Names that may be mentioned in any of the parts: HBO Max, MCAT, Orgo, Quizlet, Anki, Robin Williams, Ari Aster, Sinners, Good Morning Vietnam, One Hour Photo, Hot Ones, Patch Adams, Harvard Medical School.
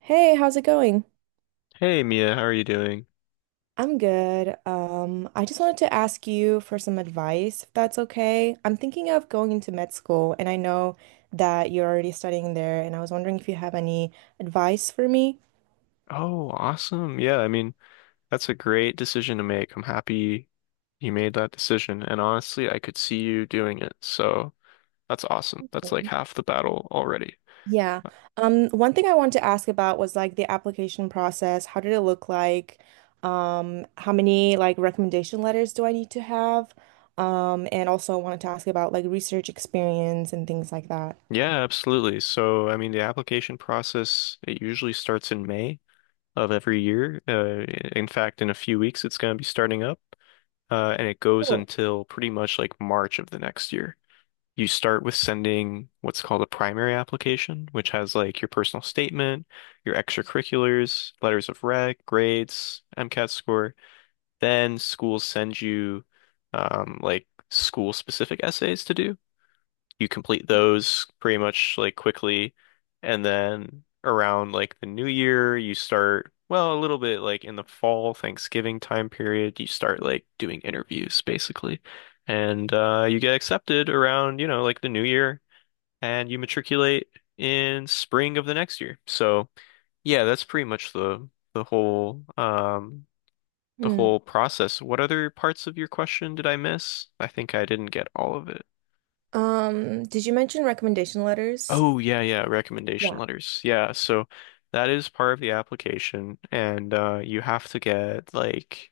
Hey, how's it going? Hey Mia, how are you doing? I'm good. I just wanted to ask you for some advice, if that's okay. I'm thinking of going into med school, and I know that you're already studying there, and I was wondering if you have any advice for me. Oh, awesome. Yeah, I mean, that's a great decision to make. I'm happy you made that decision. And honestly, I could see you doing it. So that's awesome. That's like Mm. half the battle already. Yeah. Uh, One thing I wanted to ask about was like the application process. How did it look like? How many like recommendation letters do I need to have? And also I wanted to ask about like research experience and things like that. Yeah, absolutely. So, I mean, the application process, it usually starts in May of every year. In fact, in a few weeks, it's going to be starting up, and it goes Cool. until pretty much like March of the next year. You start with sending what's called a primary application, which has like your personal statement, your extracurriculars, letters of rec, grades, MCAT score. Then schools send you like school-specific essays to do. You complete those pretty much like quickly. And then around like the new year, you start, well, a little bit like in the fall, Thanksgiving time period, you start like doing interviews basically. And you get accepted around like the new year and you matriculate in spring of the next year. So yeah, that's pretty much the whole um the whole process. What other parts of your question did I miss? I think I didn't get all of it. Did you mention recommendation letters? Oh yeah, yeah, recommendation Yeah. letters. Yeah, so that is part of the application and you have to get like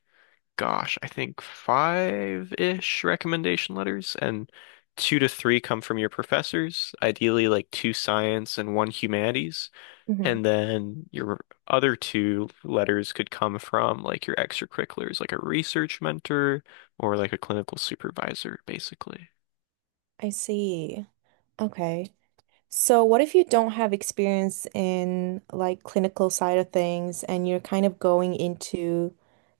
gosh, I think five-ish recommendation letters and two to three come from your professors, ideally like two science and one humanities, Hmm. and then your other two letters could come from like your extracurriculars, like a research mentor or like a clinical supervisor, basically. I see. Okay. So what if you don't have experience in like clinical side of things and you're kind of going into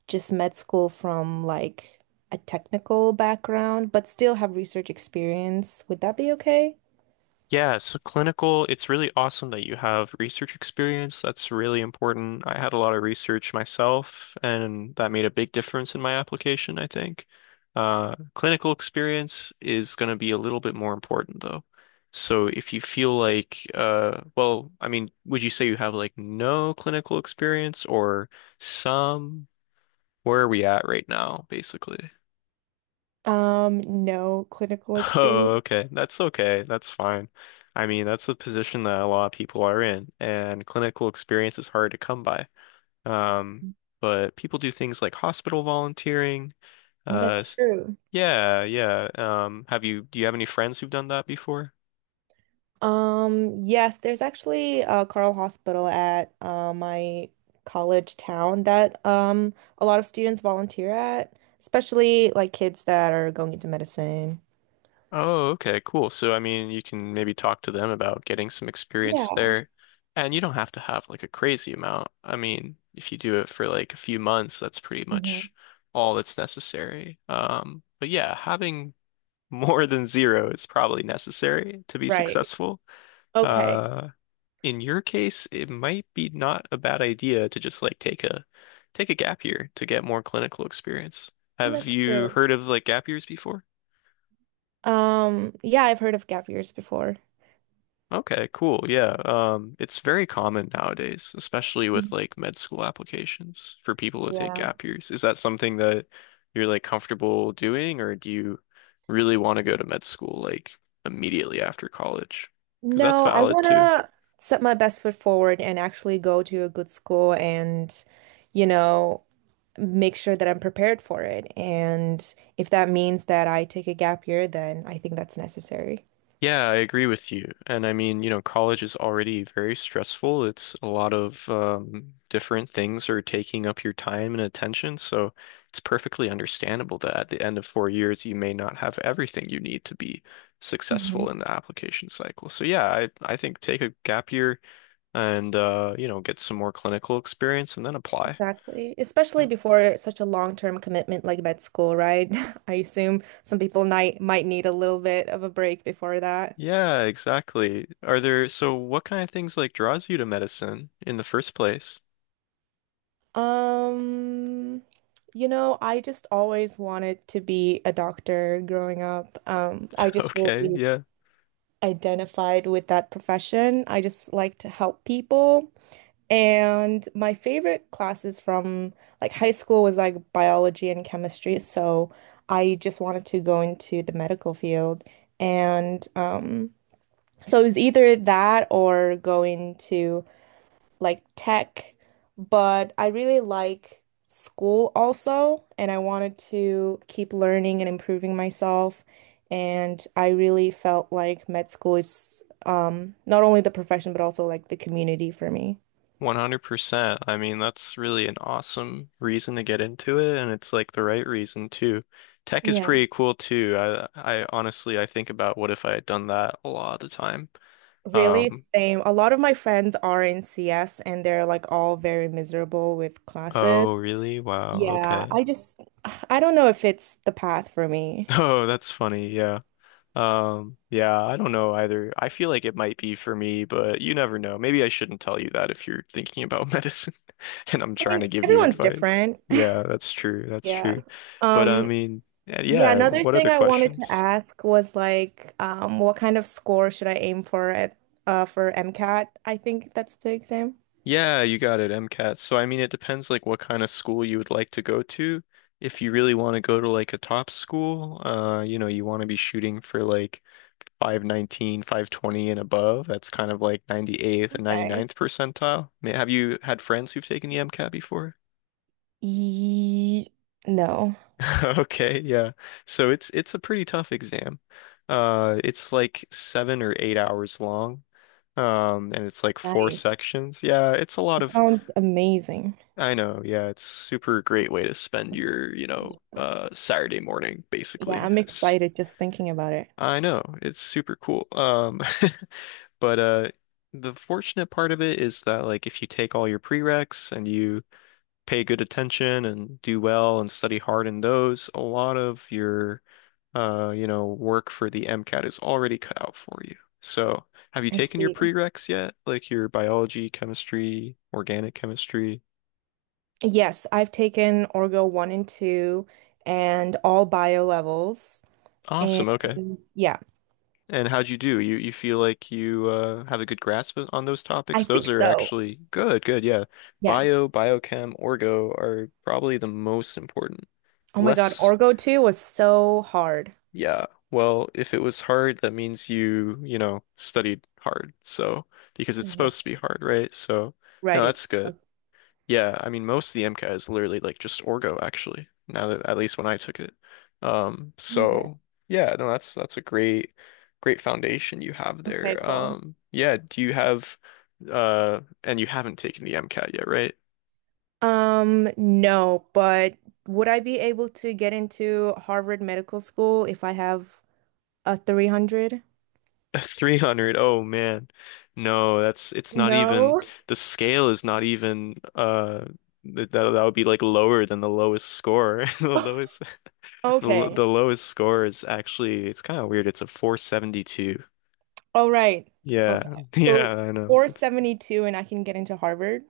just med school from like a technical background, but still have research experience? Would that be okay? Yeah, so clinical, it's really awesome that you have research experience. That's really important. I had a lot of research myself, and that made a big difference in my application, I think. Clinical experience is going to be a little bit more important, though. So if you feel like, well, I mean, would you say you have like no clinical experience or some? Where are we at right now, basically? No clinical experience. Oh, okay. That's okay. That's fine. I mean, that's a position that a lot of people are in, and clinical experience is hard to come by. Um, but people do things like hospital volunteering. Oh, Uh, that's s- true. yeah, yeah. Do you have any friends who've done that before? Yes, there's actually a Carl Hospital at my college town that a lot of students volunteer at, especially like kids that are going into medicine. Oh, okay, cool. So, I mean, you can maybe talk to them about getting some experience Yeah. there. And you don't have to have like a crazy amount. I mean, if you do it for like a few months, that's pretty Hmm. much all that's necessary. But yeah, having more than zero is probably necessary to be Right. successful. Okay. Uh, in your case, it might be not a bad idea to just like take a gap year to get more clinical experience. Well, Have that's you true. heard of like gap years before? Yeah, I've heard of gap years before. Okay, cool. Yeah. It's very common nowadays, especially with Mhm. like med school applications for people to take Yeah. gap years. Is that something that you're like comfortable doing, or do you really want to go to med school like immediately after college? Because that's No, I valid want too. to set my best foot forward and actually go to a good school and, you know, make sure that I'm prepared for it. And if that means that I take a gap year, then I think that's necessary. Yeah, I agree with you. And I mean, you know, college is already very stressful. It's a lot of different things are taking up your time and attention. So it's perfectly understandable that at the end of 4 years, you may not have everything you need to be Mhm. successful in the application cycle. So yeah, I think take a gap year and get some more clinical experience and then apply. Exactly. Especially No. before such a long-term commitment like med school, right? I assume some people might need a little bit of a break before that. Yeah, exactly. So what kind of things like draws you to medicine in the first place? Um, you know, I just always wanted to be a doctor growing up. I just Okay, really yeah. identified with that profession. I just like to help people. And my favorite classes from like high school was like biology and chemistry. So I just wanted to go into the medical field. And so it was either that or going to like tech. But I really like school also. And I wanted to keep learning and improving myself. And I really felt like med school is not only the profession, but also like the community for me. 100%. I mean, that's really an awesome reason to get into it, and it's like the right reason too. Tech is Yeah. pretty cool too. I honestly, I think about what if I had done that a lot of the time. Really, Um, same. A lot of my friends are in CS and they're like all very miserable with oh, classes. really? Wow, Yeah, okay. I just, I don't know if it's the path for me. Oh, that's funny. Yeah. Yeah, I don't know either. I feel like it might be for me, but you never know. Maybe I shouldn't tell you that if you're thinking about medicine. And I'm I trying mean, to give you everyone's advice. different. Yeah, that's true. That's Yeah. true. But I Um, mean, yeah, yeah, yeah, another what thing other I wanted to questions? ask was like, what kind of score should I aim for at for MCAT? I think that's the exam. Yeah, you got it, MCAT. So I mean, it depends like what kind of school you would like to go to. If you really want to go to like a top school, you want to be shooting for like 519, 520, and above. That's kind of like 98th and ninety Okay. ninth percentile. Have you had friends who've taken the MCAT before? Ye no. Okay, yeah. So it's a pretty tough exam. It's like 7 or 8 hours long. And it's like four Nice. sections. Yeah, it's a lot That of, sounds amazing. I know, yeah, it's super great way to spend your Saturday morning, Yeah, basically. I'm excited just thinking about it. I know, it's super cool. But the fortunate part of it is that like if you take all your prereqs and you pay good attention and do well and study hard in those, a lot of your work for the MCAT is already cut out for you. So, have you I taken your see. prereqs yet? Like your biology, chemistry, organic chemistry? Yes, I've taken Orgo 1 and 2 and all bio levels. And Awesome. Okay. yeah, And how'd you do? You feel like you have a good grasp on those I topics? think Those are so. actually good. Good. Yeah. Yeah. Bio, biochem, orgo are probably the most important. Oh my God, Less Orgo 2 was so hard. Yeah. Well, if it was hard, that means you studied hard. So, because it's supposed to be Yes, hard, right? So, no, right. that's It's good. Yeah, I mean, most of the MCAT is literally like just Orgo, actually. Now that At least when I took it. Okay. So yeah, no, that's a great, great foundation you have Okay, there. cool. Yeah, do you have and you haven't taken the MCAT yet, right? No, but would I be able to get into Harvard Medical School if I have a 300? 300. Oh man. No, that's it's not even No. the scale is not even that would be like lower than the lowest score. The lowest the, l- Okay. the lowest score is actually it's kind of weird. It's a 472. All right. Yeah. Okay. Yeah, So I know. 472 and I can get into Harvard.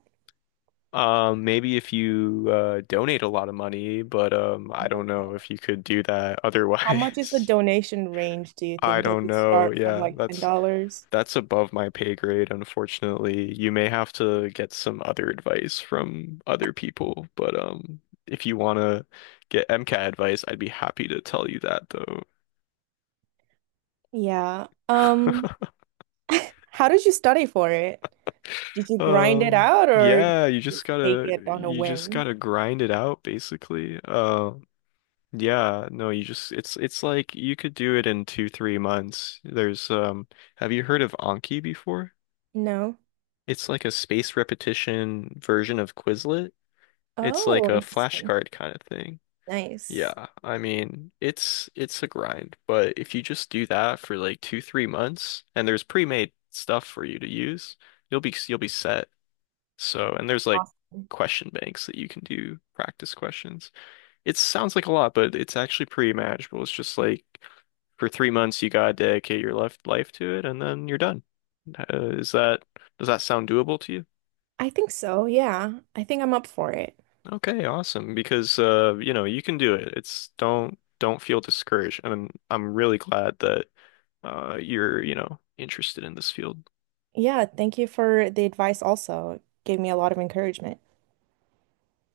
Maybe if you donate a lot of money, but I don't know if you could do that How much is the otherwise. donation range, do you I think? Does don't it know. start from Yeah, like that's $10? That's above my pay grade, unfortunately. You may have to get some other advice from other people, but if you want to get MCAT advice, I'd be happy to tell you that though. Yeah. How did you study for it? Did you grind it out or Yeah, you just just take gotta it on a you just whim? gotta grind it out basically. Yeah, no, you just it's like you could do it in two, 3 months. There's Have you heard of Anki before? No. It's like a space repetition version of Quizlet. It's like Oh, a interesting. flashcard kind of thing. Nice. Yeah, I mean, it's a grind, but if you just do that for like two, 3 months and there's pre-made stuff for you to use, you'll be set. So, and there's like Awesome. question banks that you can do practice questions. It sounds like a lot, but it's actually pretty manageable. It's just like for 3 months you gotta dedicate your life to it and then you're done. Is that does that sound doable to you? I think so. Yeah. I think I'm up for it. Okay, awesome. Because you can do it. It's don't feel discouraged. And I'm really glad that you're interested in this field. Yeah, thank you for the advice also. It gave me a lot of encouragement.